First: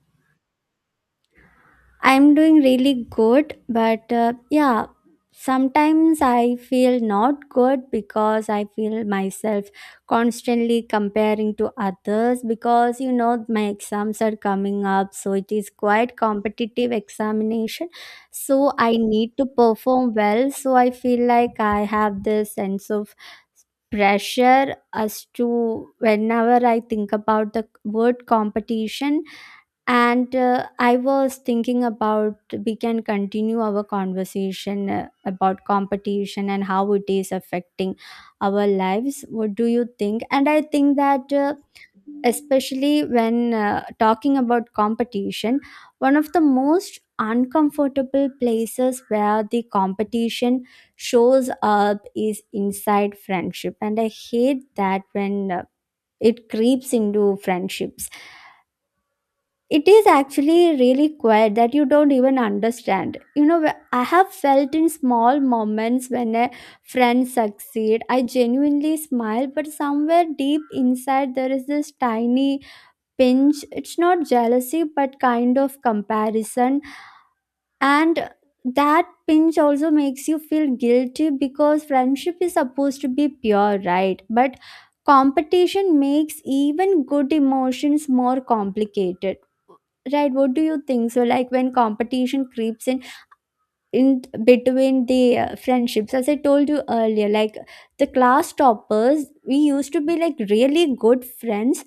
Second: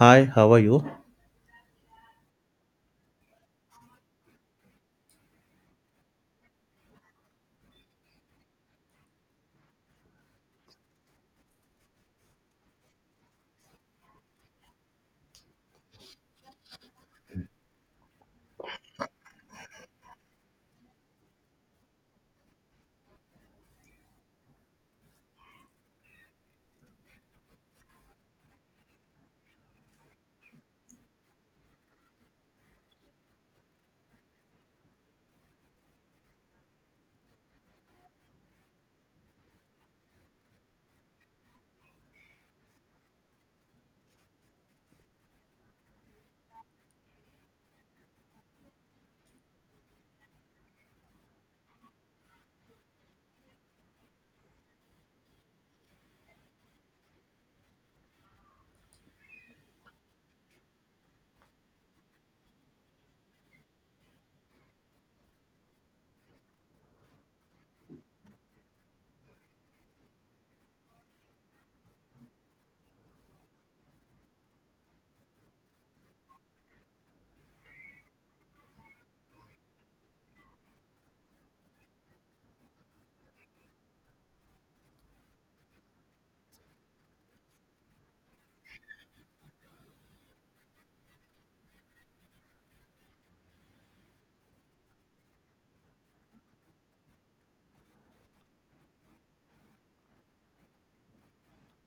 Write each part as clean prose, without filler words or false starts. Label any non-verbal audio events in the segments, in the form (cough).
Hi, how are you? I'm doing really good, but yeah, sometimes I feel not good because I feel myself constantly comparing to others because my exams are coming up, so it is quite competitive examination. So I need to perform well, so I feel like I have this sense of pressure as to whenever I think about the word competition. And I was thinking about, we can continue our conversation about competition and how it is affecting our lives. What do you think? And I think that, especially when talking about competition, one of the most uncomfortable places where the competition shows up is inside friendship. And I hate that when it creeps into friendships. It is actually really quiet that you don't even understand. I have felt in small moments when a friend succeed I genuinely smile, but somewhere deep inside there is this tiny pinch. It's not jealousy, but kind of comparison. And that pinch also makes you feel guilty because friendship is supposed to be pure, right? But competition makes even good emotions more complicated, right? What do you think? So like, when competition creeps in between the friendships. As I told you earlier, like the class toppers, we used to be like really good friends,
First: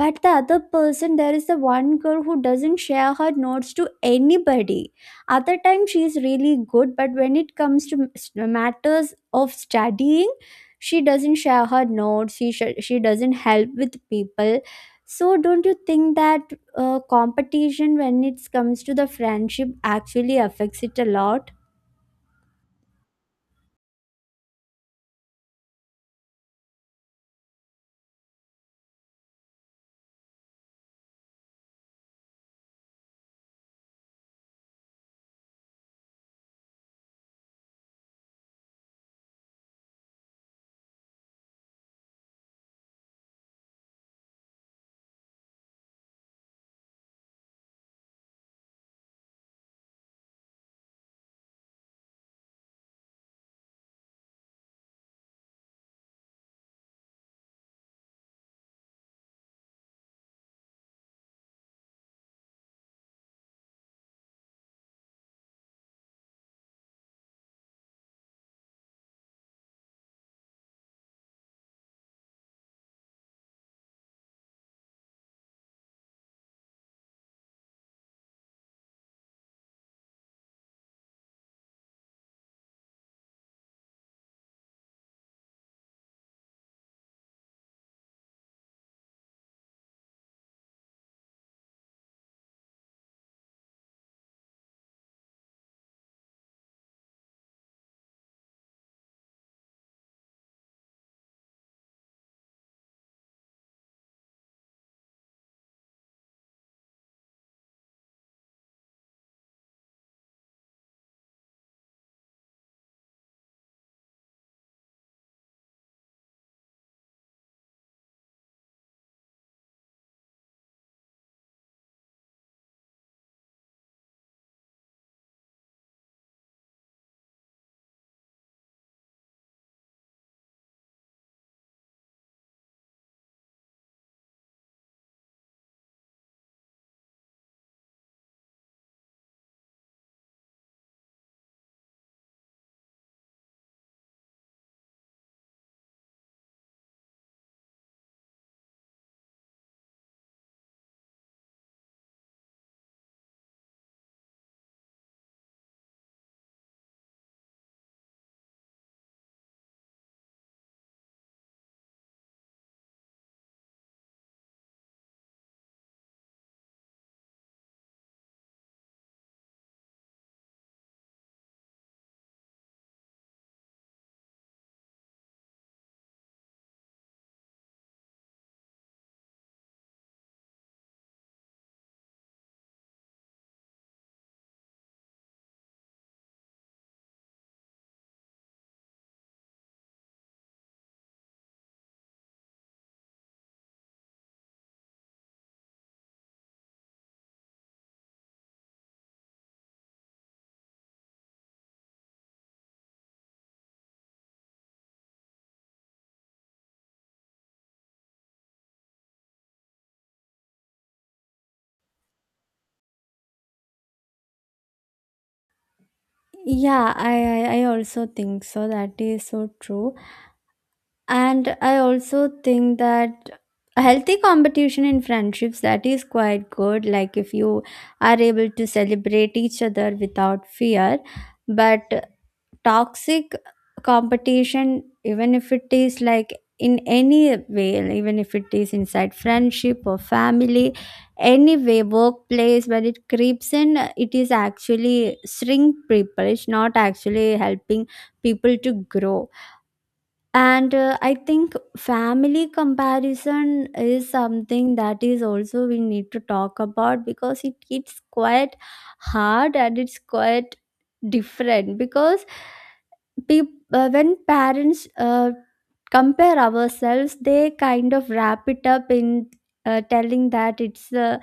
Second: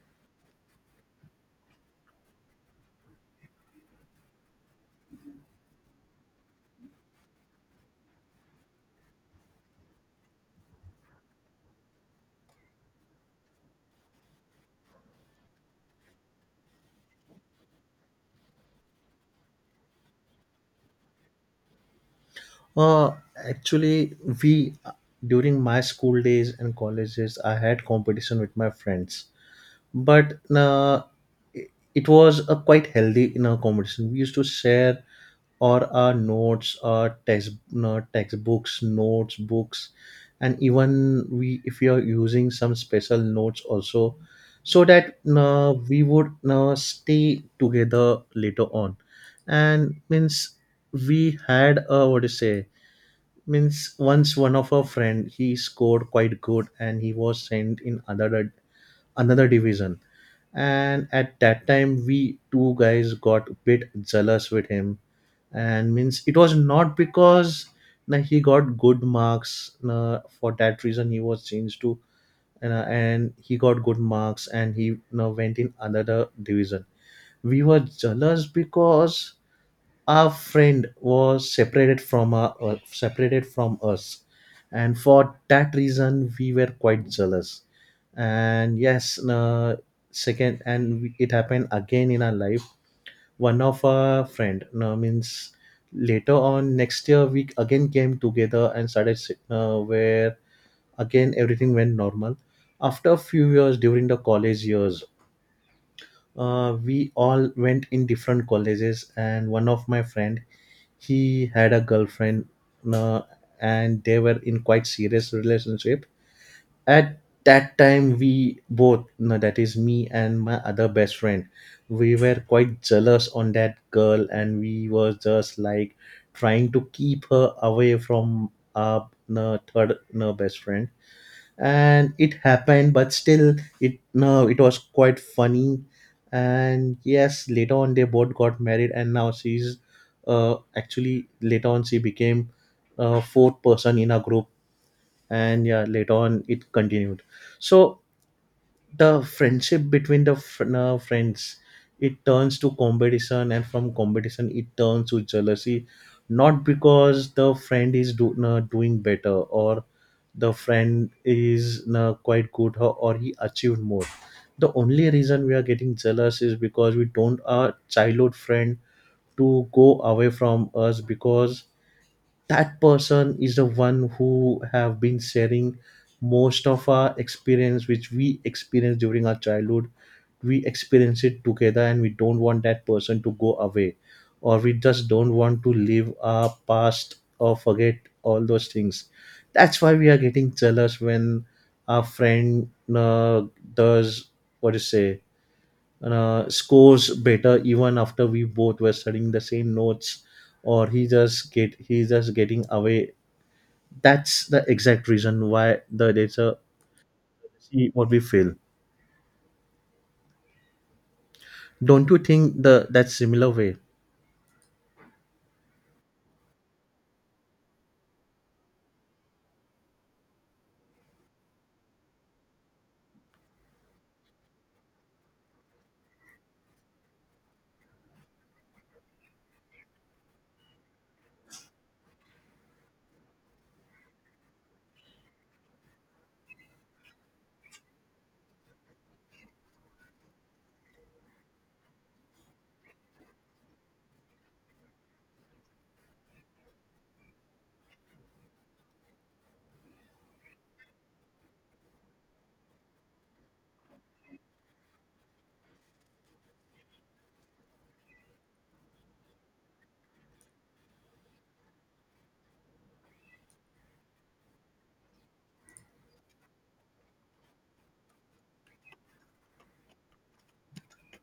but the other person, there is the one girl who doesn't share her notes to anybody. Other time she is really good, but when it comes to matters of studying, she doesn't share her notes. She doesn't help with people. So don't you think that competition when it comes to the friendship actually affects it a lot? Uh, actually, we during my school days and colleges, I had competition with my friends, but it was a quite healthy competition. We used to share or our notes our text no, textbooks notes books, and even we if we are using some special notes also so that we would stay together later on and means we had a what to say means once one of our friend he scored quite good and he was sent in another division. And at that time we two guys got a bit jealous with him and means it was not because na, he got good marks na, for that reason he was changed to na, and he got good marks and he na, went in another division. We were jealous because our friend was separated from separated from us, and for that reason we were quite jealous. And yes, second and it happened again in our life. One of our friend means later on next year we again came together and started where again everything went normal. After a few years during the college years, we all went in different colleges and one of my friend he had a girlfriend, uh, and they were in quite serious relationship. At that time we both no, that is me and my other best friend, we were quite jealous on that girl and we were just like trying to keep her away from our no, third no, best friend, and it happened but still it no it was quite funny. And yes later on they both got married and now she's actually later on she became a fourth person in a group. And yeah later on it continued. So the friendship between the friends, it turns to competition and from competition it turns to jealousy. Not because the friend is doing better or the friend is quite good, or he achieved more. The only reason we are getting jealous is because we don't our childhood friend to go away from us, because that person is the one who have been sharing most of our experience which we experienced during our childhood. We experience it together and we don't want that person to go away, or we just don't want to live our past or forget all those things. That's why we are getting jealous when our friend uh, does what you say, scores better even after we both were studying the same notes, or he just get he's just getting away. That's the exact reason why the data see what we feel. Don't you think the that similar way? Yeah, I also think so. That is so true. And I also think that a healthy competition in friendships, that is quite good. Like if you are able to celebrate each other without fear. But toxic competition, even if it is like in any way, like even if it is inside friendship or family, any way, workplace, when it creeps in, it is actually shrink people. It's not actually helping people to grow. And I think family comparison is something that is also we need to talk about because it's quite hard and it's quite different because Deep, when parents compare ourselves, they kind of wrap it up in telling that it's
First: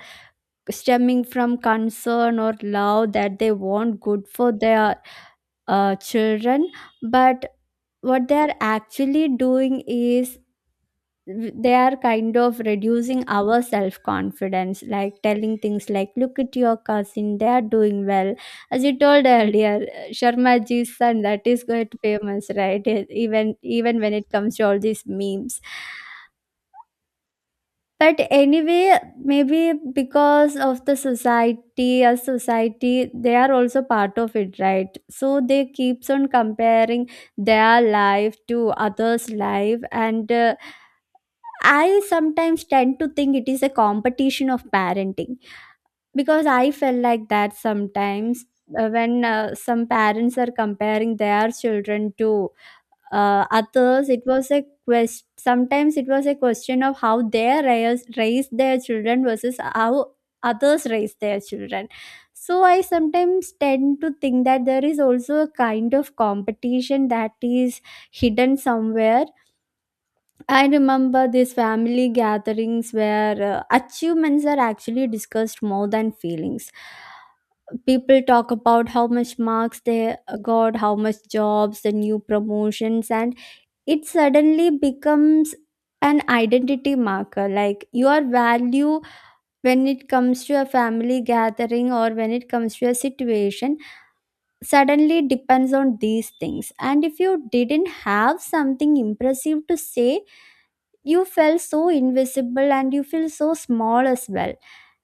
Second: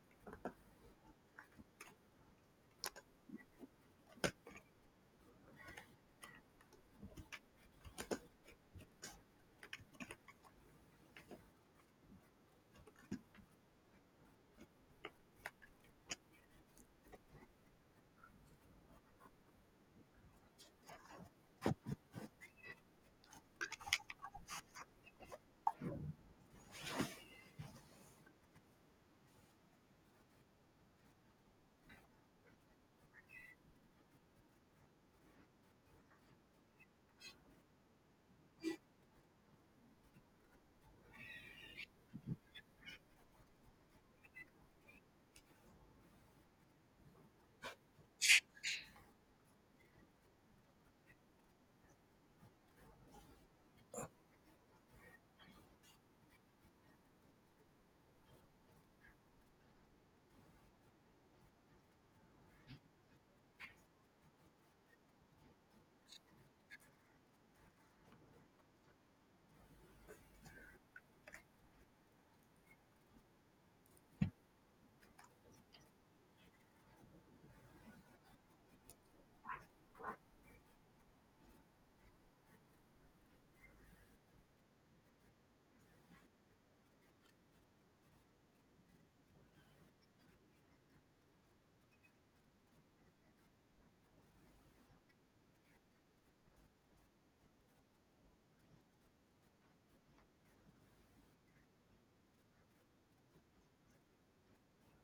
stemming from concern or love, that they want good for their children. But what they are actually doing is, they are kind of reducing our self confidence, like telling things like, look at your cousin, they are doing well. As you told earlier, Sharma ji's son, that is quite famous, right? Even when it comes to all these memes, but anyway, maybe because of the society, as society they are also part of it, right? So they keeps on comparing their life to others life. And I sometimes tend to think it is a competition of parenting, because I felt like that sometimes, when some parents are comparing their children to others. It was a quest Sometimes it was a question of how they raise their children versus how others raise their children. So I sometimes tend to think that there is also a kind of competition that is hidden somewhere. I remember these family gatherings where achievements are actually discussed more than feelings. People talk about how much marks they got, how much jobs, the new promotions, and it suddenly becomes an identity marker, like your value when it comes to a family gathering, or when it comes to a situation, suddenly depends on these things. And if you didn't have something impressive to say, you felt so invisible and you feel so small as well.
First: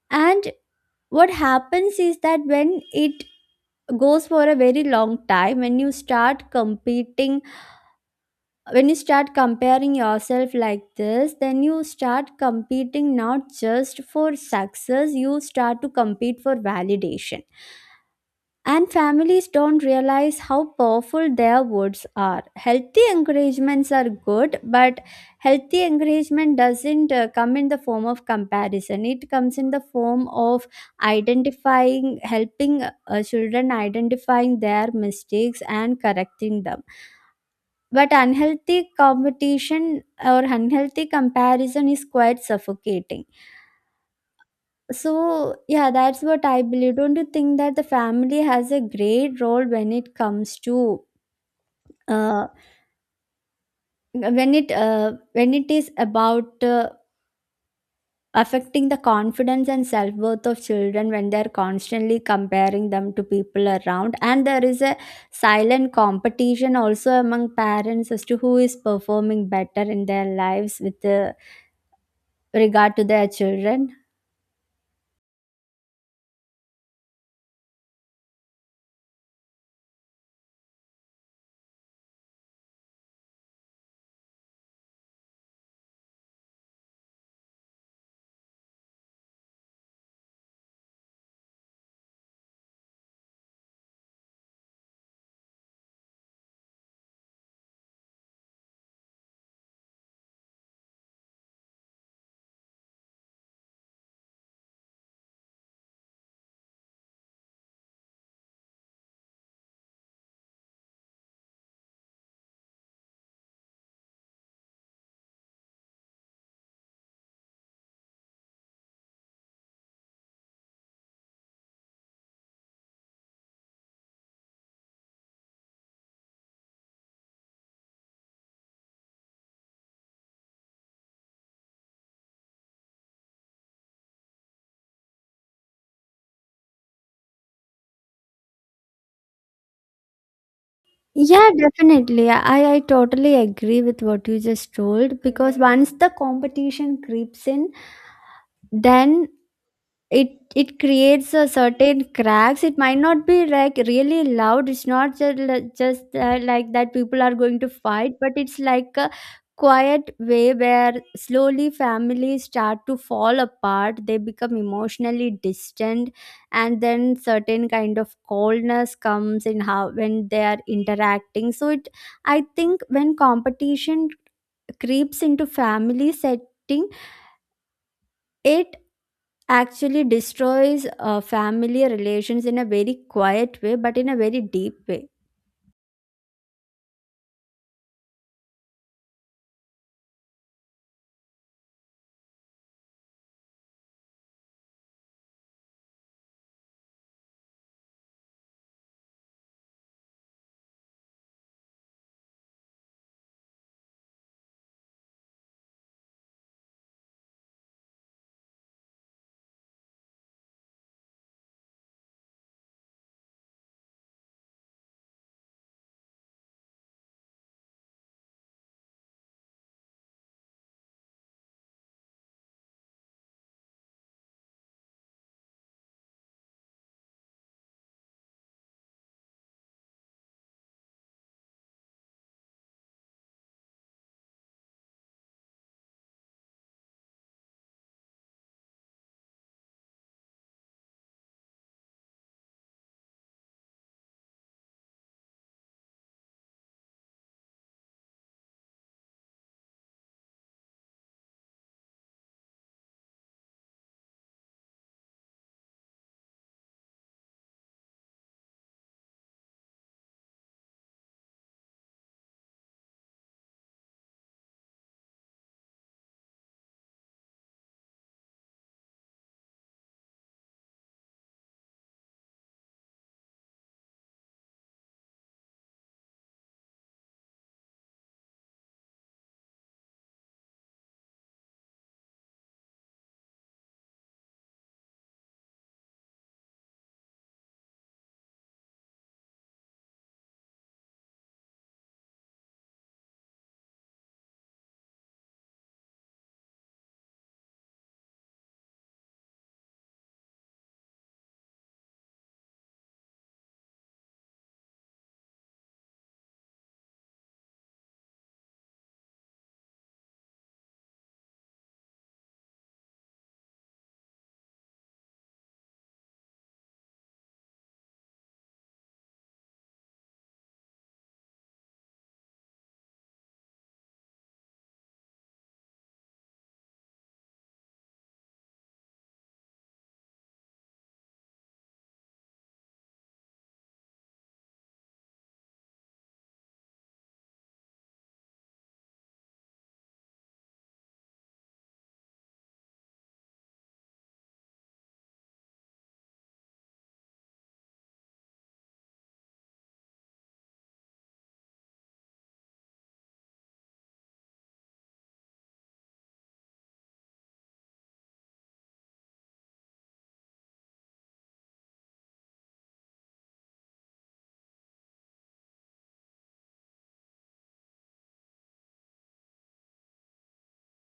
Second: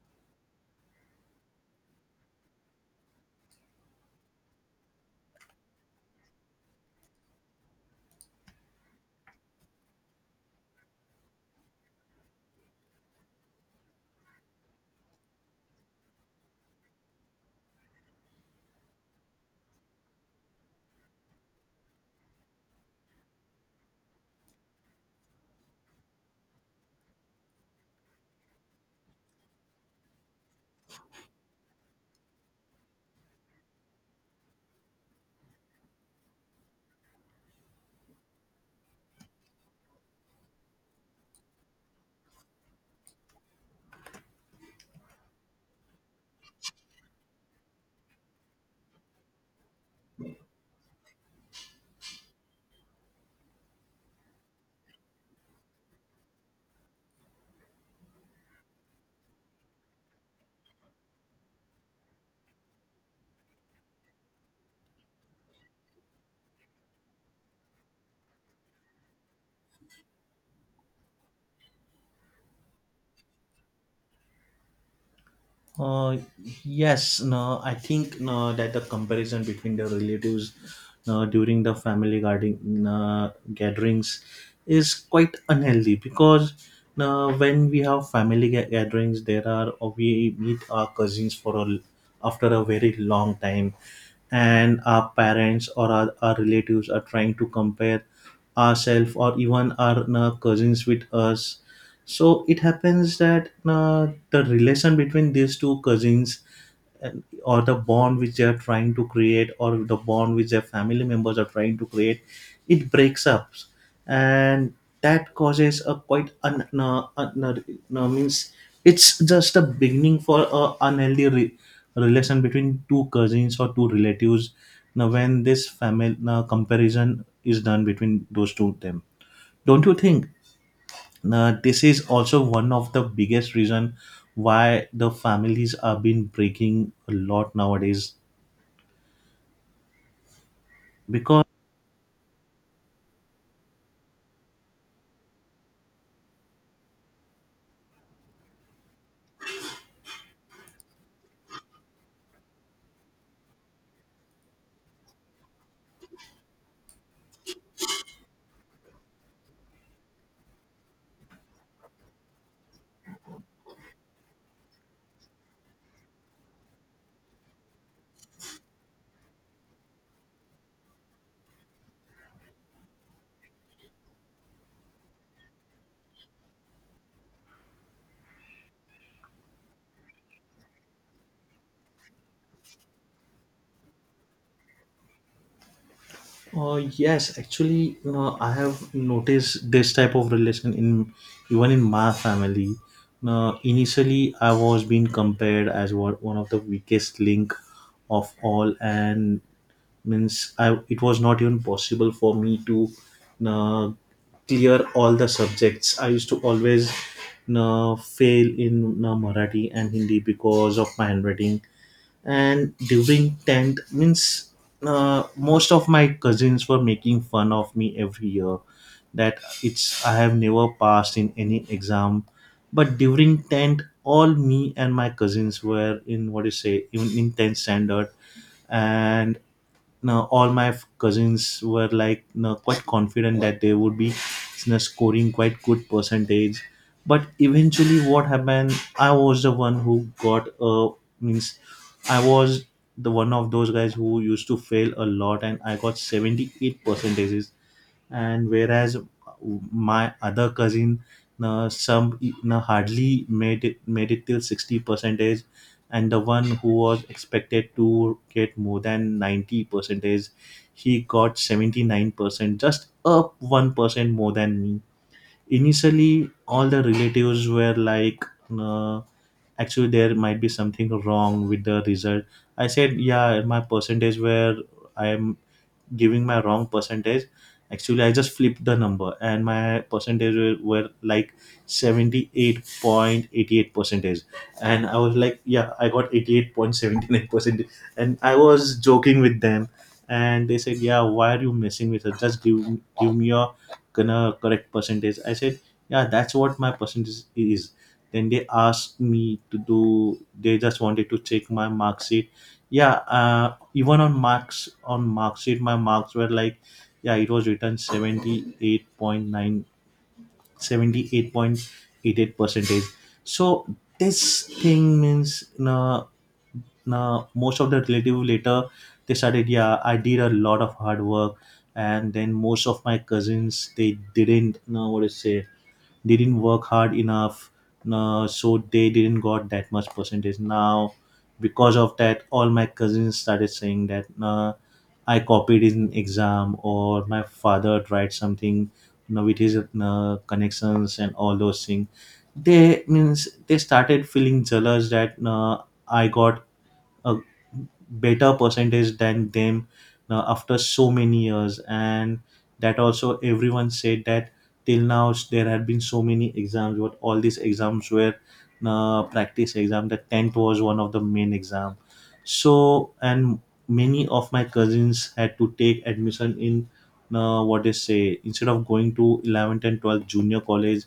And what happens is that when it goes for a very long time, when you start competing, when you start comparing yourself like this, then you start competing not just for success, you start to compete for validation. And families don't realize how powerful their words are. Healthy encouragements are good, but healthy encouragement doesn't come in the form of comparison. It comes in the form of identifying, helping children identifying their mistakes and correcting them. But unhealthy competition or unhealthy comparison is quite suffocating. So, yeah, that's what I believe. Don't you think that the family has a great role when it comes to uh, when it is about affecting the confidence and self worth of children when they're constantly comparing them to people around, and there is a silent competition also among parents as to who is performing better in their lives with regard to their children? Uh, yes, no, I think no, that the comparison between the relatives no, during the family gatherings is quite unhealthy because no, when we have family gatherings, there are or we meet our cousins for a, after a very long time, and our parents or our relatives are trying to compare ourselves or even our cousins with us. So it happens that the relation between these two cousins and- or the bond which they are trying to create or the bond which their family members are trying to create, it breaks up. And that causes a quite no, means it's just a beginning for a unhealthy relation between two cousins or two relatives. Now when this family now comparison is done between those two of them, don't you think this is also one of the biggest reason why the families have been breaking a lot nowadays because. Yeah, definitely. I totally agree with what you just told, because once the competition creeps in, then it it creates a certain cracks. It might not be like really loud, it's not just like that people are going to fight, but it's like a quiet way where slowly families start to fall apart, they become emotionally distant, and then certain kind of coldness comes in how when they are interacting. So it I think when competition creeps into family setting, it actually destroys familiar relations in a very quiet way, but in a very deep way. Yes, actually, I have noticed this type of relation in even in my family. Now, initially, I was being compared as one of the weakest link of all, and means I it was not even possible for me to uh, clear all the subjects. I used to always fail in Marathi and Hindi because of my handwriting, and during 10th means most of my cousins were making fun of me every year that it's I have never passed in any exam. But during 10th all me and my cousins were in what do you say, even in 10th standard, and now all my cousins were like quite confident that they would be scoring quite good percentage. But eventually what happened I was the one who got a means I was the one of those guys who used to fail a lot, and I got 78 percentages. And whereas my other cousin, some hardly made it till 60 percentage, and the one who was expected to get more than 90 percentage, he got 79%, just up 1% more than me. Initially, all the relatives were like. Uh, actually there might be something wrong with the result. I said yeah my percentage where I am giving my wrong percentage actually I just flipped the number and my were like 78.88 percentage. And I was like yeah I got 88.79 percent and I was joking with them. And they said yeah why are you messing with us, just give me your gonna correct percentage. I said yeah that's what my percentage is. Then they asked me to do they just wanted to check my mark sheet. Yeah even on marks on mark sheet my marks were like yeah it was written 78.9, 78.88 percentage. So this thing means na most of the relative later they started yeah I did a lot of hard work. And then most of my cousins they didn't know what to say, didn't work hard enough, so they didn't got that much percentage. Now because of that all my cousins started saying that I copied in exam or my father tried something, with his connections and all those things. They means they started feeling jealous that I got a better percentage than them. Now after so many years, and that also everyone said that till now there had been so many exams, what all these exams were practice exam, the 10th was one of the main exam. So and many of my cousins had to take admission in what they say instead of going to 11th and 12th junior college,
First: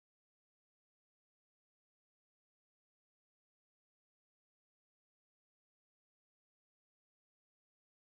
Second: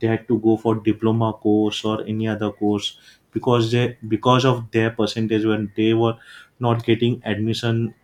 they had to go for diploma course or any other course. Because they because of their percentage when they were not getting admission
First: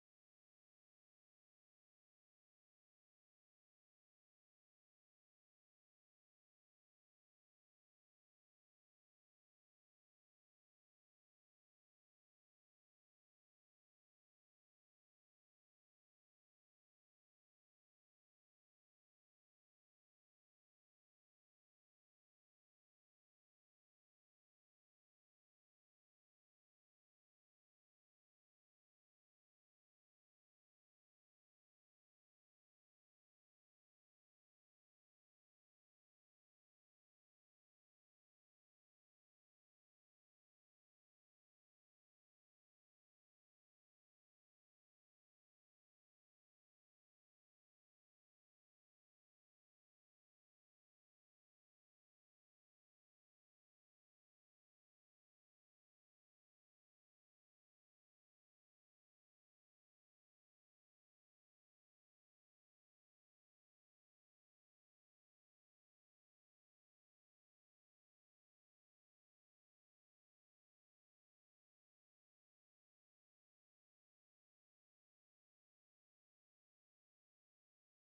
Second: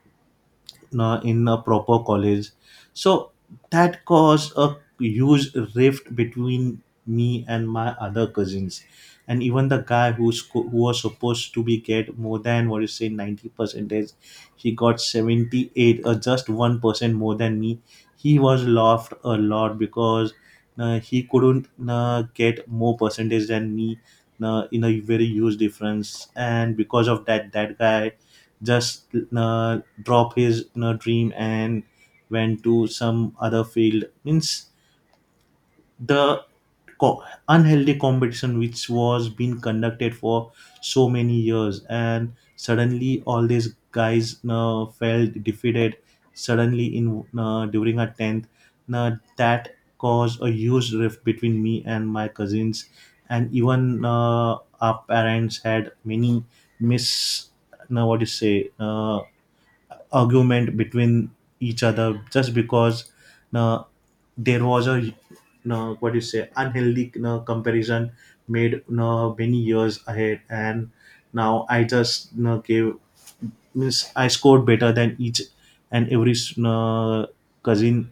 in a proper college. So that caused a huge rift between me and my other cousins, and even the guy who's who was supposed to be get more than what you say 90 percentage, he got 78 or just 1% more than me. He was laughed a lot because he couldn't get more percentage than me, in a very huge difference. And because of that that guy just uh, drop his dream and went to some other field. Means the co- unhealthy competition which was being conducted for so many years, and suddenly all these guys felt defeated suddenly in you during a 10th you that caused a huge rift between me and my cousins. And even our parents had many mis now what do you say argument between each other just because uh, there was a what do you say unhealthy comparison made many years ahead. And now I just gave means I scored better than each and every uh, cousin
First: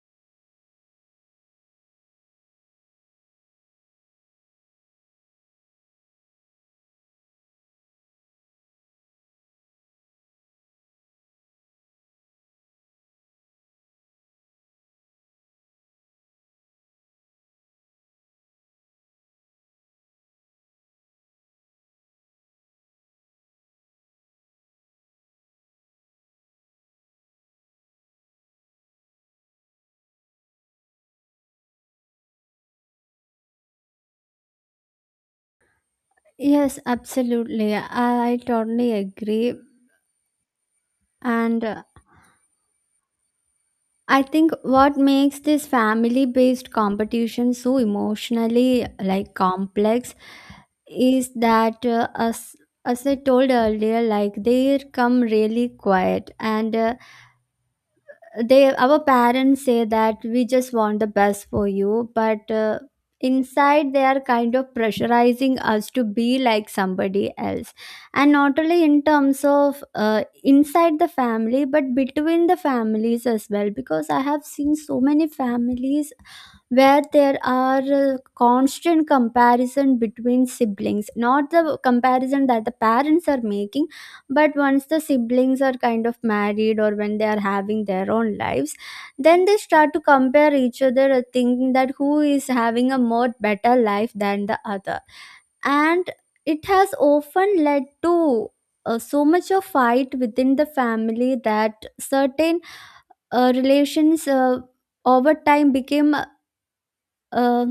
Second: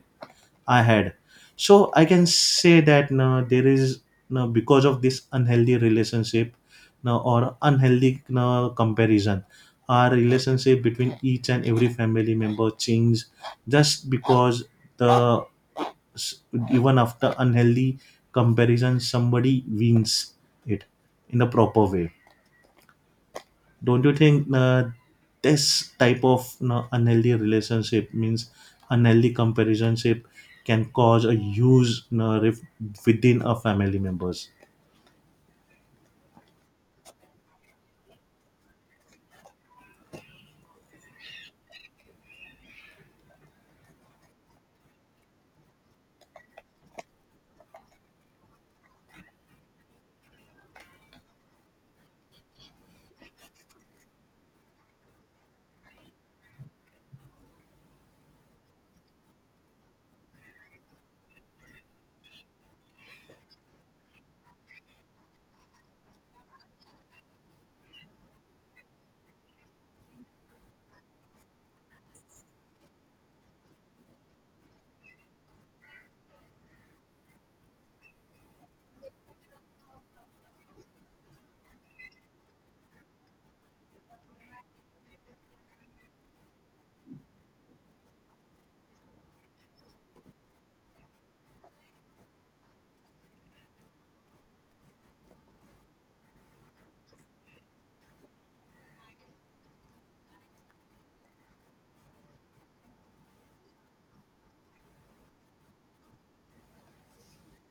I had. So I can say that now there is now because of this unhealthy relationship now or unhealthy now comparison, our relationship between each and every family member changes just because the s- even after unhealthy comparison somebody wins it in a proper way. Don't you think this type of unhealthy relationship means unhealthy comparison can cause a huge rift within a family members? Yes, absolutely. I totally agree. And I think what makes this family based competition so emotionally like complex is that as I told earlier, like they come really quiet. And they our parents say that we just want the best for you, but inside they are kind of pressurizing us to be like somebody else. And not only in terms of inside the family, but between the families as well, because I have seen so many families where there are constant comparison between siblings, not the comparison that the parents are making, but once the siblings are kind of married or when they are having their own lives, then they start to compare each other, thinking that who is having a more better life than the other. And it has often led to so much of fight within the family that certain relations over time became uh,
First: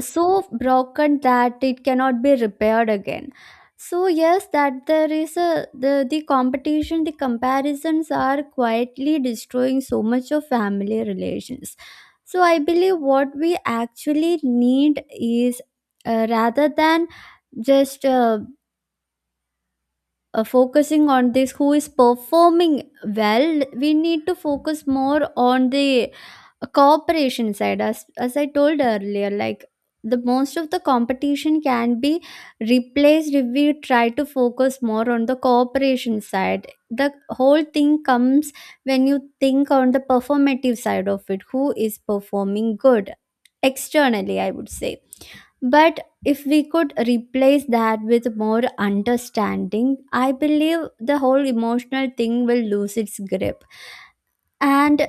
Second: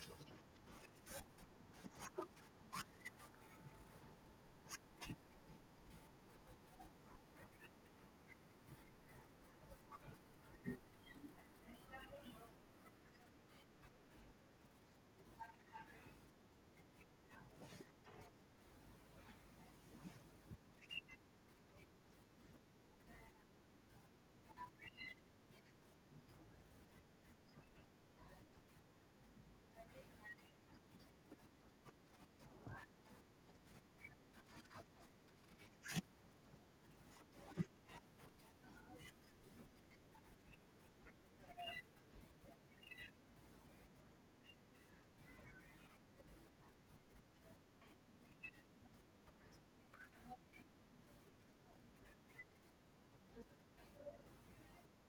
so broken that it cannot be repaired again. So yes, that there is the competition, the comparisons are quietly destroying so much of family relations. So I believe what we actually need is, rather than just focusing on this, who is performing well, we need to focus more on the cooperation side. As I told earlier, like the most of the competition can be replaced if we try to focus more on the cooperation side. The whole thing comes when you think on the performative side of it, who is performing good externally, I would say. But if we could replace that with more understanding, I believe the whole emotional thing will lose its grip. And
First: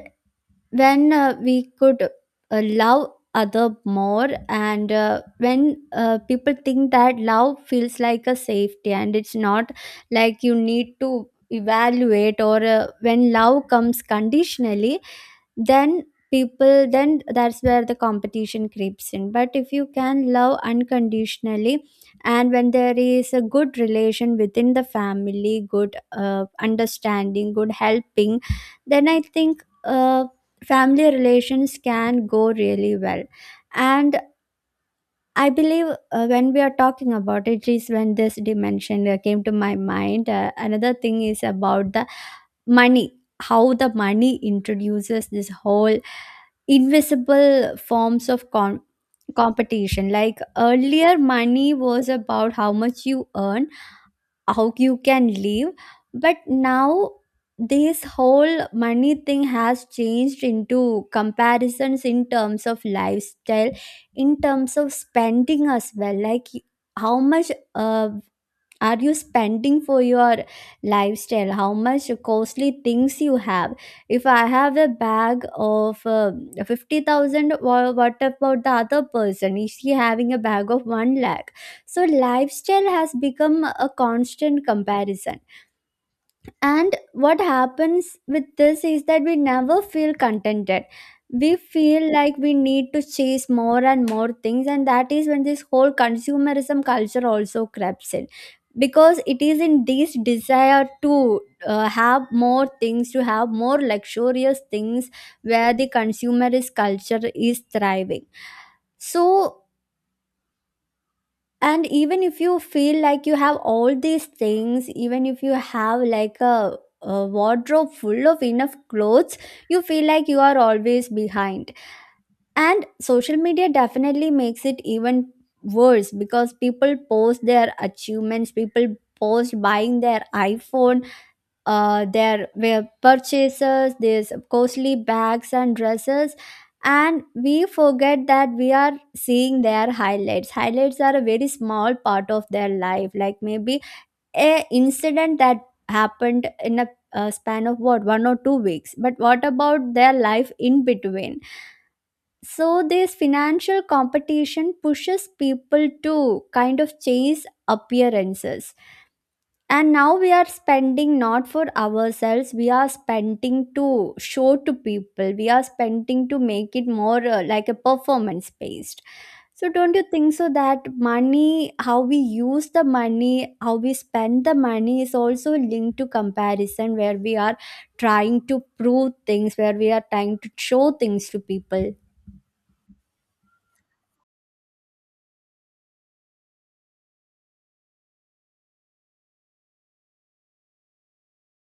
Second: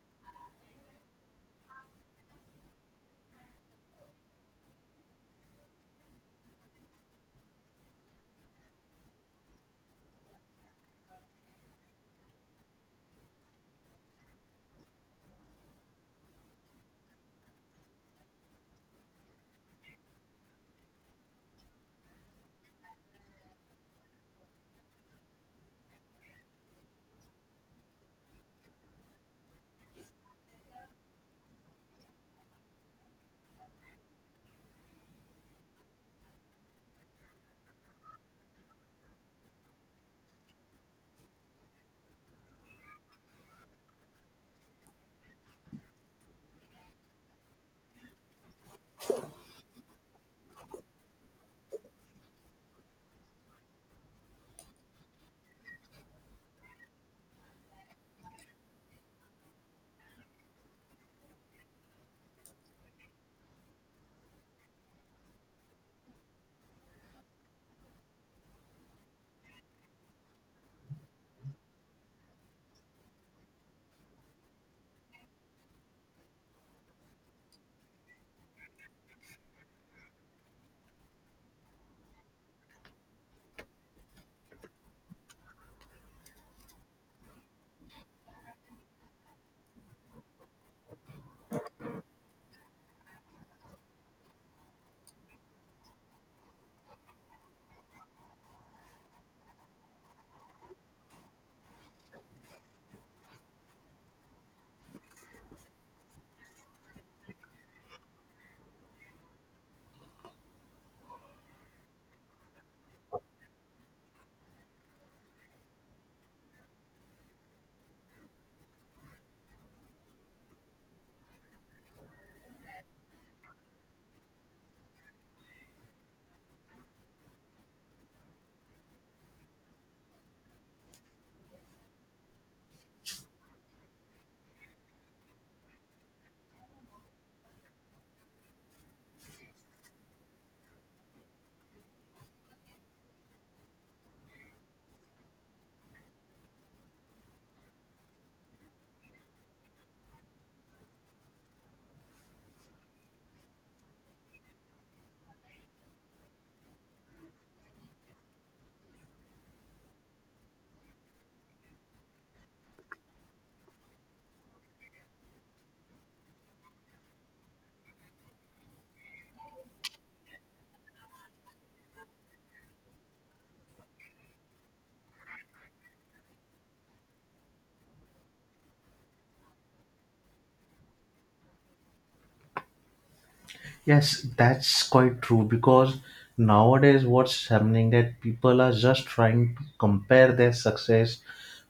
when we could love other more, and when people think that love feels like a safety, and it's not like you need to evaluate. Or when love comes conditionally, then people then that's where the competition creeps in. But if you can love unconditionally, and when there is a good relation within the family, good understanding, good helping, then I think family relations can go really well. And I believe when we are talking about it, is when this dimension came to my mind. Another thing is about the money, how the money introduces this whole invisible forms of competition. Like earlier, money was about how much you earn, how you can live. But now this whole money thing has changed into comparisons in terms of lifestyle, in terms of spending as well. Like how much are you spending for your lifestyle, how much costly things you have. If I have a bag of 50,000, what about the other person, is he having a bag of 1 lakh? So lifestyle has become a constant comparison. And what happens with this is that we never feel contented. We feel like we need to chase more and more things, and that is when this whole consumerism culture also creeps in. Because it is in this desire to have more things, to have more luxurious things, where the consumerist culture is thriving. So, and even if you feel like you have all these things, even if you have like a wardrobe full of enough clothes, you feel like you are always behind. And social media definitely makes it even worse, because people post their achievements, people post buying their iPhone, there were purchases, these costly bags and dresses, and we forget that we are seeing their highlights. Highlights are a very small part of their life, like maybe a incident that happened in a span of what 1 or 2 weeks. But what about their life in between? So this financial competition pushes people to kind of chase appearances, and now we are spending not for ourselves, we are spending to show to people, we are spending to make it more like a performance based. So don't you think so that money, how we use the money, how we spend the money is also linked to comparison, where we are trying to prove things, where we are trying to show things to people? Yes, that's quite true because nowadays what's happening that people are just trying to compare their success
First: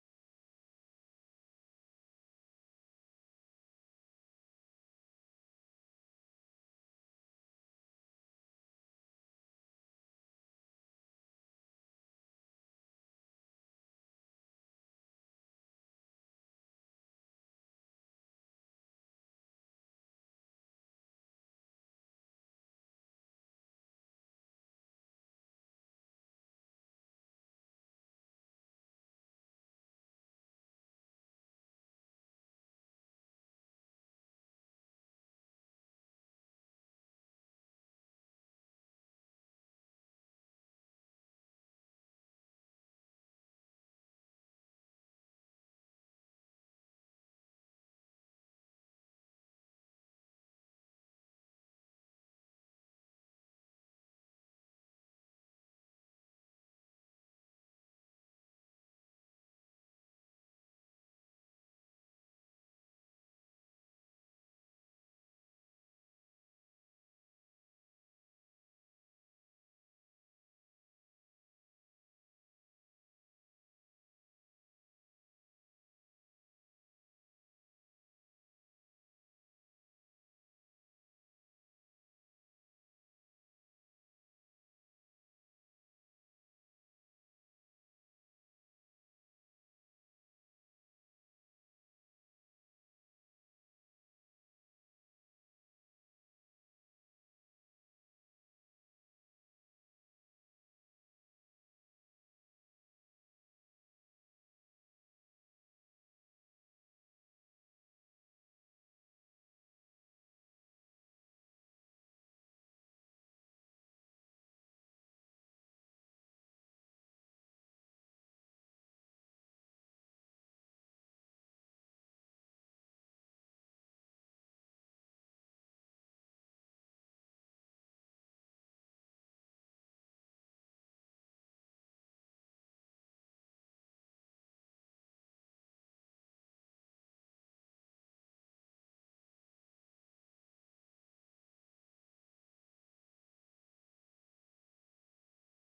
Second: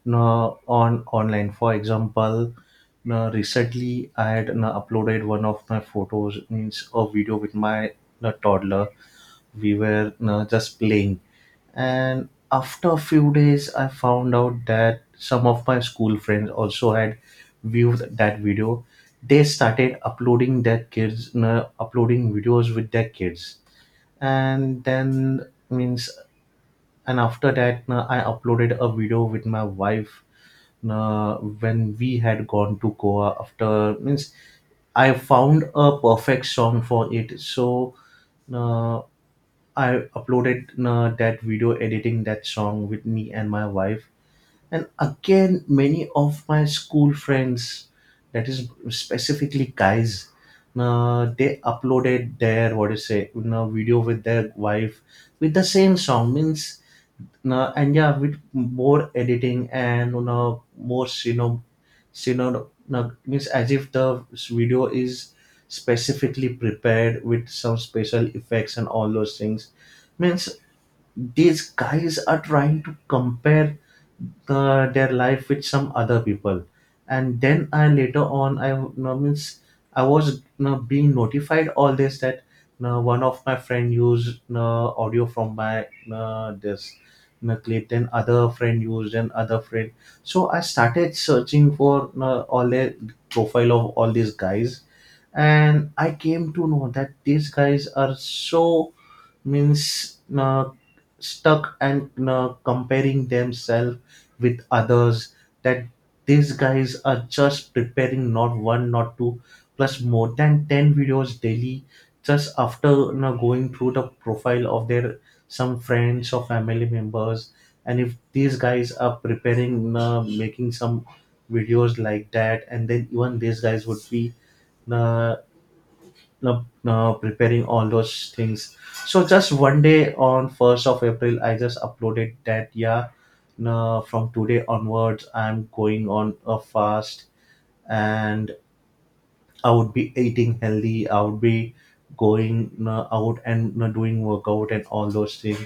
no, on online. For example, no, recently I had no, uploaded one of my photos, means a video with my no, toddler. We were no, just playing. And after a few days, I found out that some of my school friends also had viewed that video. They started uploading their kids, uploading videos with their kids, and then means, and after that, I uploaded a video with my wife when we had gone to Goa after means I found a perfect song for it. So uh, I uploaded that video editing that song with me and my wife. And again, many of my school friends, that is specifically guys, they uploaded their what do you say, you know, video with their wife with the same song. Means no, and yeah, with more editing and you know more synonym, synonym no, means as if the video is specifically prepared with some special effects and all those things. Means these guys are trying to compare their life with some other people and then I later on I you know, means I was you know, being notified all this that you know, one of my friend used you know, audio from my you know, this you know, clip then other friend used and other friend. So I started searching for you know, all the profile of all these guys and I came to know that these guys are so means stuck and comparing themselves with others, that these guys are just preparing not one, not two, plus more than 10 videos daily, just after you know, going through the profile of their some friends or family members. And if these guys are preparing you know, making some videos like that, and then even these guys would be uh, no, no, preparing all those things. So just one day on first of April, I just uploaded that. Yeah, no, from today onwards, I'm going on a fast, and I would be eating healthy. I would be going you know, out and you know, doing workout and all those things.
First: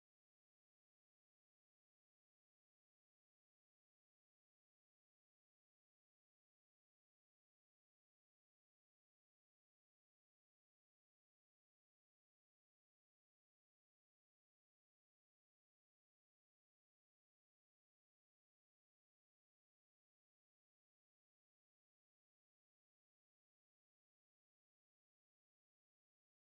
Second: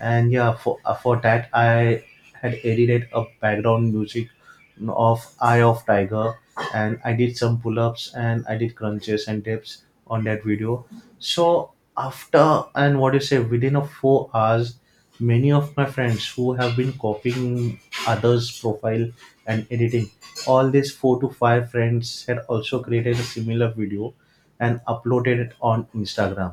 And yeah, for that I had edited a background music you know, of Eye of Tiger, and I did some pull ups and I did crunches and dips on that video. So after and what do you say within a 4 hours, many of my friends who have been copying others' profile and editing, all these four to five friends had also created a similar video and uploaded it on Instagram.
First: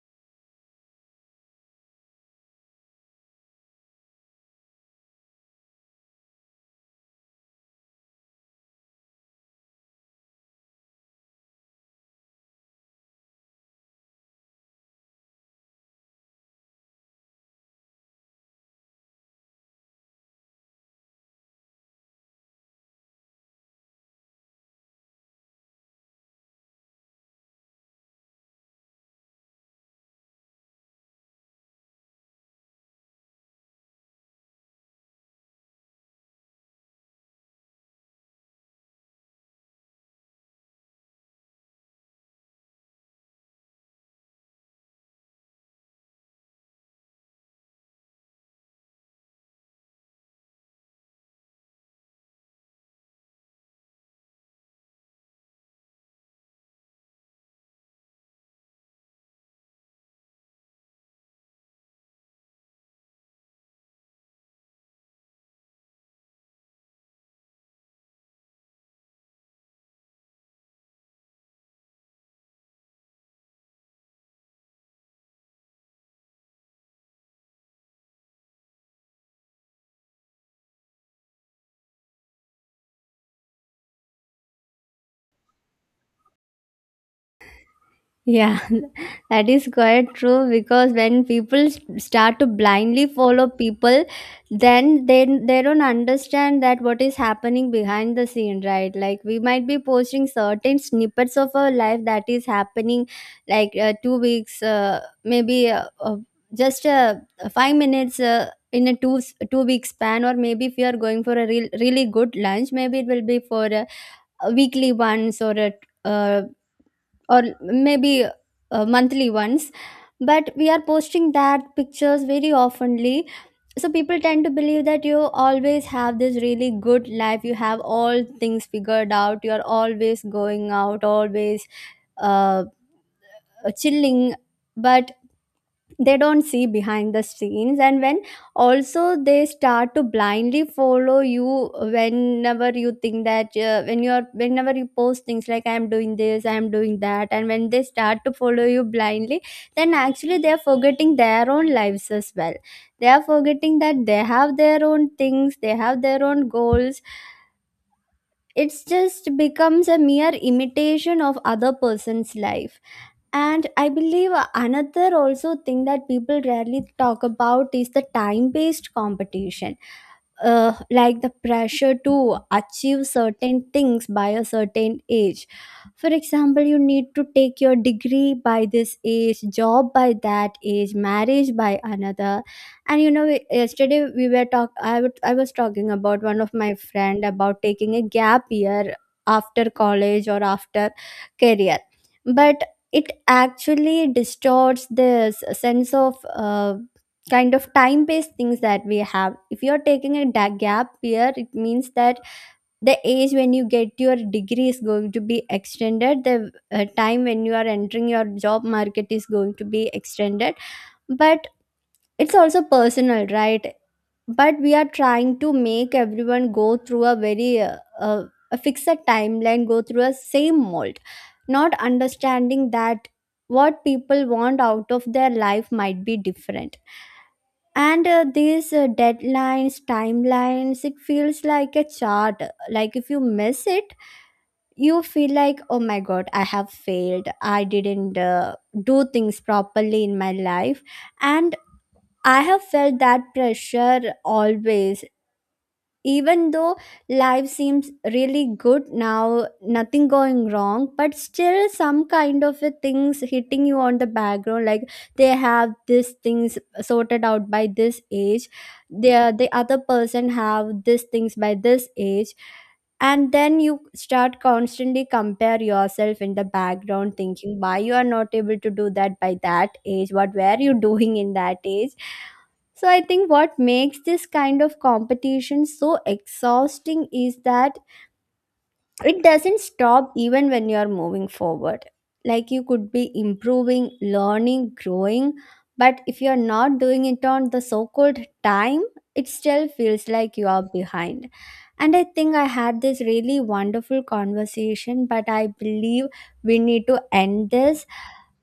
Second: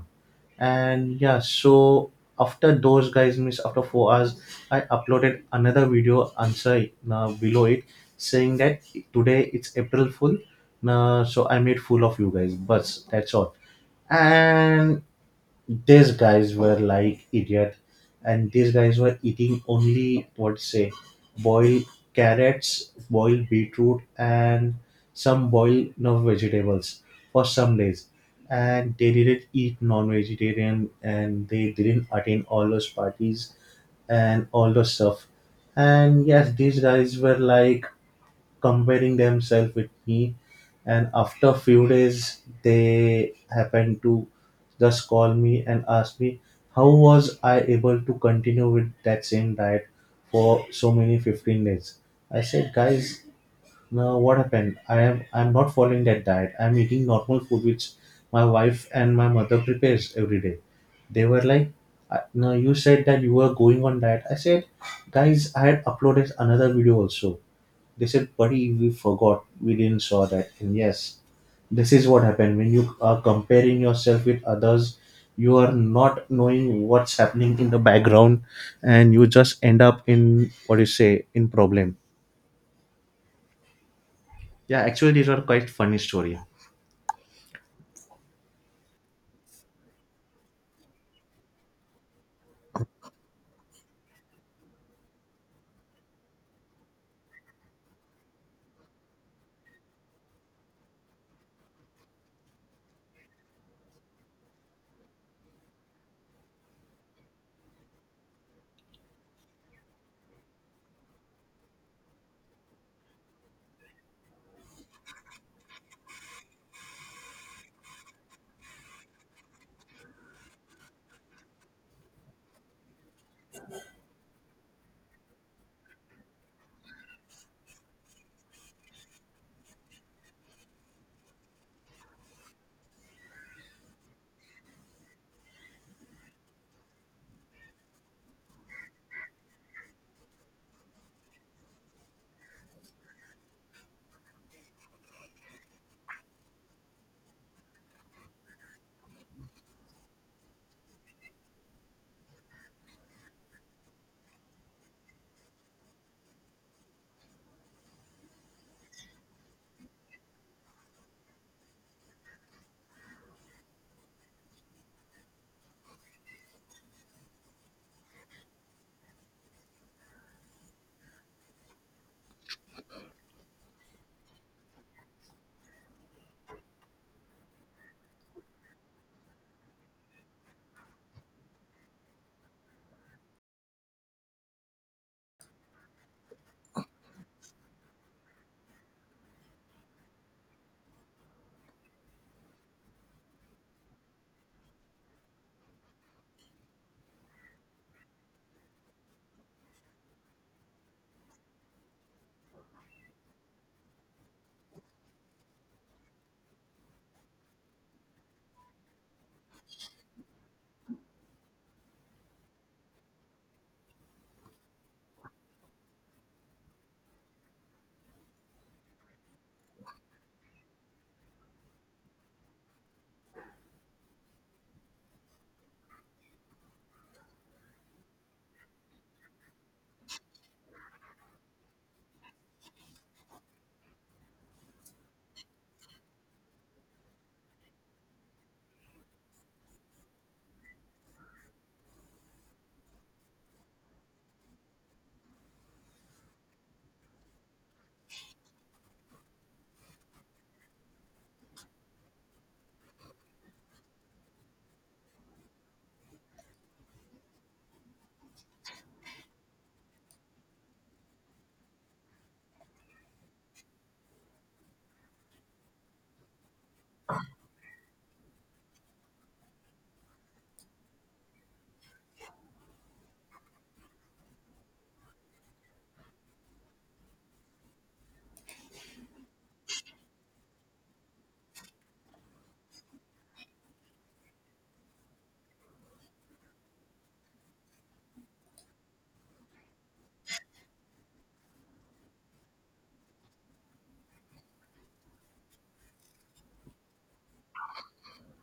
And yeah, so after those guys miss after 4 hours, I uploaded another video answer below it, saying that today it's April Fool. So I made fool of you guys. But that's all, and these guys were like idiot, and these guys were eating only what say boiled carrots, boiled beetroot, and some boiled you know, vegetables for some days. And they didn't eat non-vegetarian and they didn't attend all those parties and all those stuff. And yes, these guys were like comparing themselves with me, and after few days they happened to just call me and ask me how was I able to continue with that same diet for so many 15 days. I said guys, now what happened, I'm not following that diet, I'm eating normal food which my wife and my mother prepares every day. They were like, "I- no, you said that you were going on diet." I said, guys, I had uploaded another video also. They said, buddy, we forgot. We didn't saw that. And yes, this is what happened. When you are comparing yourself with others, you are not knowing what's happening in the background and you just end up in what you say in problem. Yeah, actually these are quite funny story. Yeah. That is quite true, because when start to blindly follow people, then they don't understand that what is happening behind the scene, right? Like we might be posting certain snippets of our life that is happening, like 2 weeks, maybe just 5 minutes. In a 2 week span. Or maybe if you are going for a real, really good lunch, maybe it will be for a weekly once, or a uh, or maybe monthly ones. But we are posting that pictures very oftenly, so people tend to believe that you always have this really good life, you have all things figured out, you are always going out, always uh, chilling. But they don't see behind the scenes. And when also they start to blindly follow you, whenever you think that when you are, whenever you post things like I am doing this, I am doing that, and when they start to follow you blindly, then actually they are forgetting their own lives as well. They are forgetting that they have their own things, they have their own goals. It's just becomes a mere imitation of other person's life. And I believe another also thing that people rarely talk about is the time based competition. Like the pressure to achieve certain things by a certain age. For example, you need to take your degree by this age, job by that age, marriage by another. And you know, yesterday we were talk. I was talking about one of my friend about taking a gap year after college or after career. But it actually distorts this sense of kind of time-based things that we have. If you're taking a gap year, it means that the age when you get your degree is going to be extended. The time when you are entering your job market is going to be extended. But it's also personal, right? But we are trying to make everyone go through a very a fixed timeline, go through a same mold, not understanding that what people want out of their life might be different. And these deadlines, timelines, it feels like a chart. Like if you miss it, you feel like, oh my god, I have failed, I didn't do things properly in my life. And I have felt that pressure always. Even though life seems really good now, nothing going wrong, but still some kind of a things hitting you on the background. Like they have these things sorted out by this age, the other person have these things by this age, and then you start constantly compare yourself in the background, thinking why you are not able to do that by that age. What were you (laughs) doing in that age? So I think what makes this kind of competition so exhausting is that it doesn't stop even when you're moving forward. Like you could be improving, learning, growing, but if you're not doing it on the so called time, it still feels like you are behind. And I think I had this really wonderful conversation, but I believe we need to end this.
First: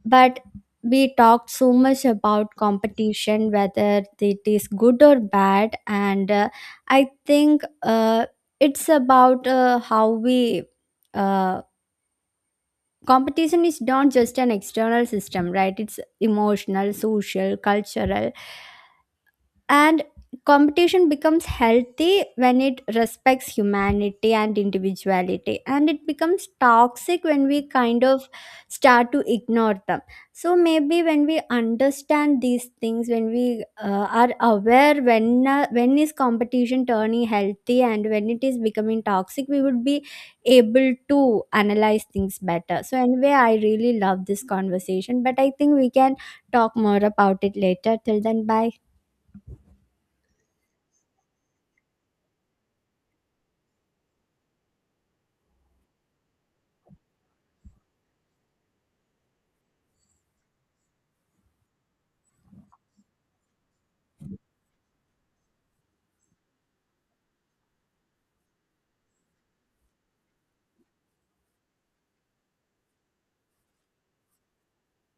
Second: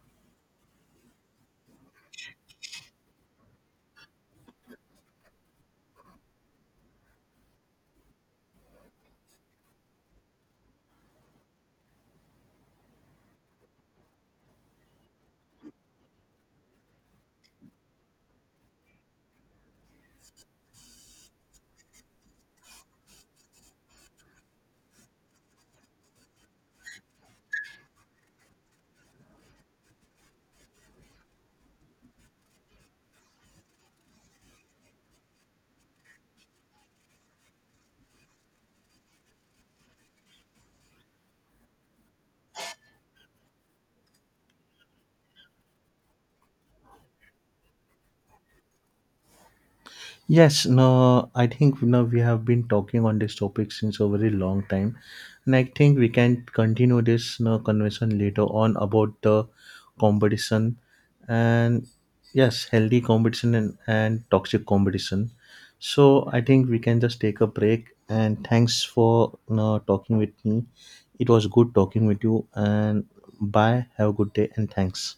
But we talked so much about competition, whether it is good or bad. And I think it's about how we. Uh, Competition is not just an external system, right? It's emotional, social, cultural. And competition becomes healthy when it respects humanity and individuality, and it becomes toxic when we kind of start to ignore them. So maybe when we understand these things, when we are aware when is competition turning healthy and when it is becoming toxic, we would be able to analyze things better. So anyway, I really love this conversation, but I think we can talk more about it later. Till then, bye. Yes, no, I think you know, we have been talking on this topic since a very long time, and I think we can continue this you know, conversation later on about the competition. And yes, healthy competition and toxic competition. So I think we can just take a break. And thanks for you know, talking with me. It was good talking with you. And bye. Have a good day. And thanks.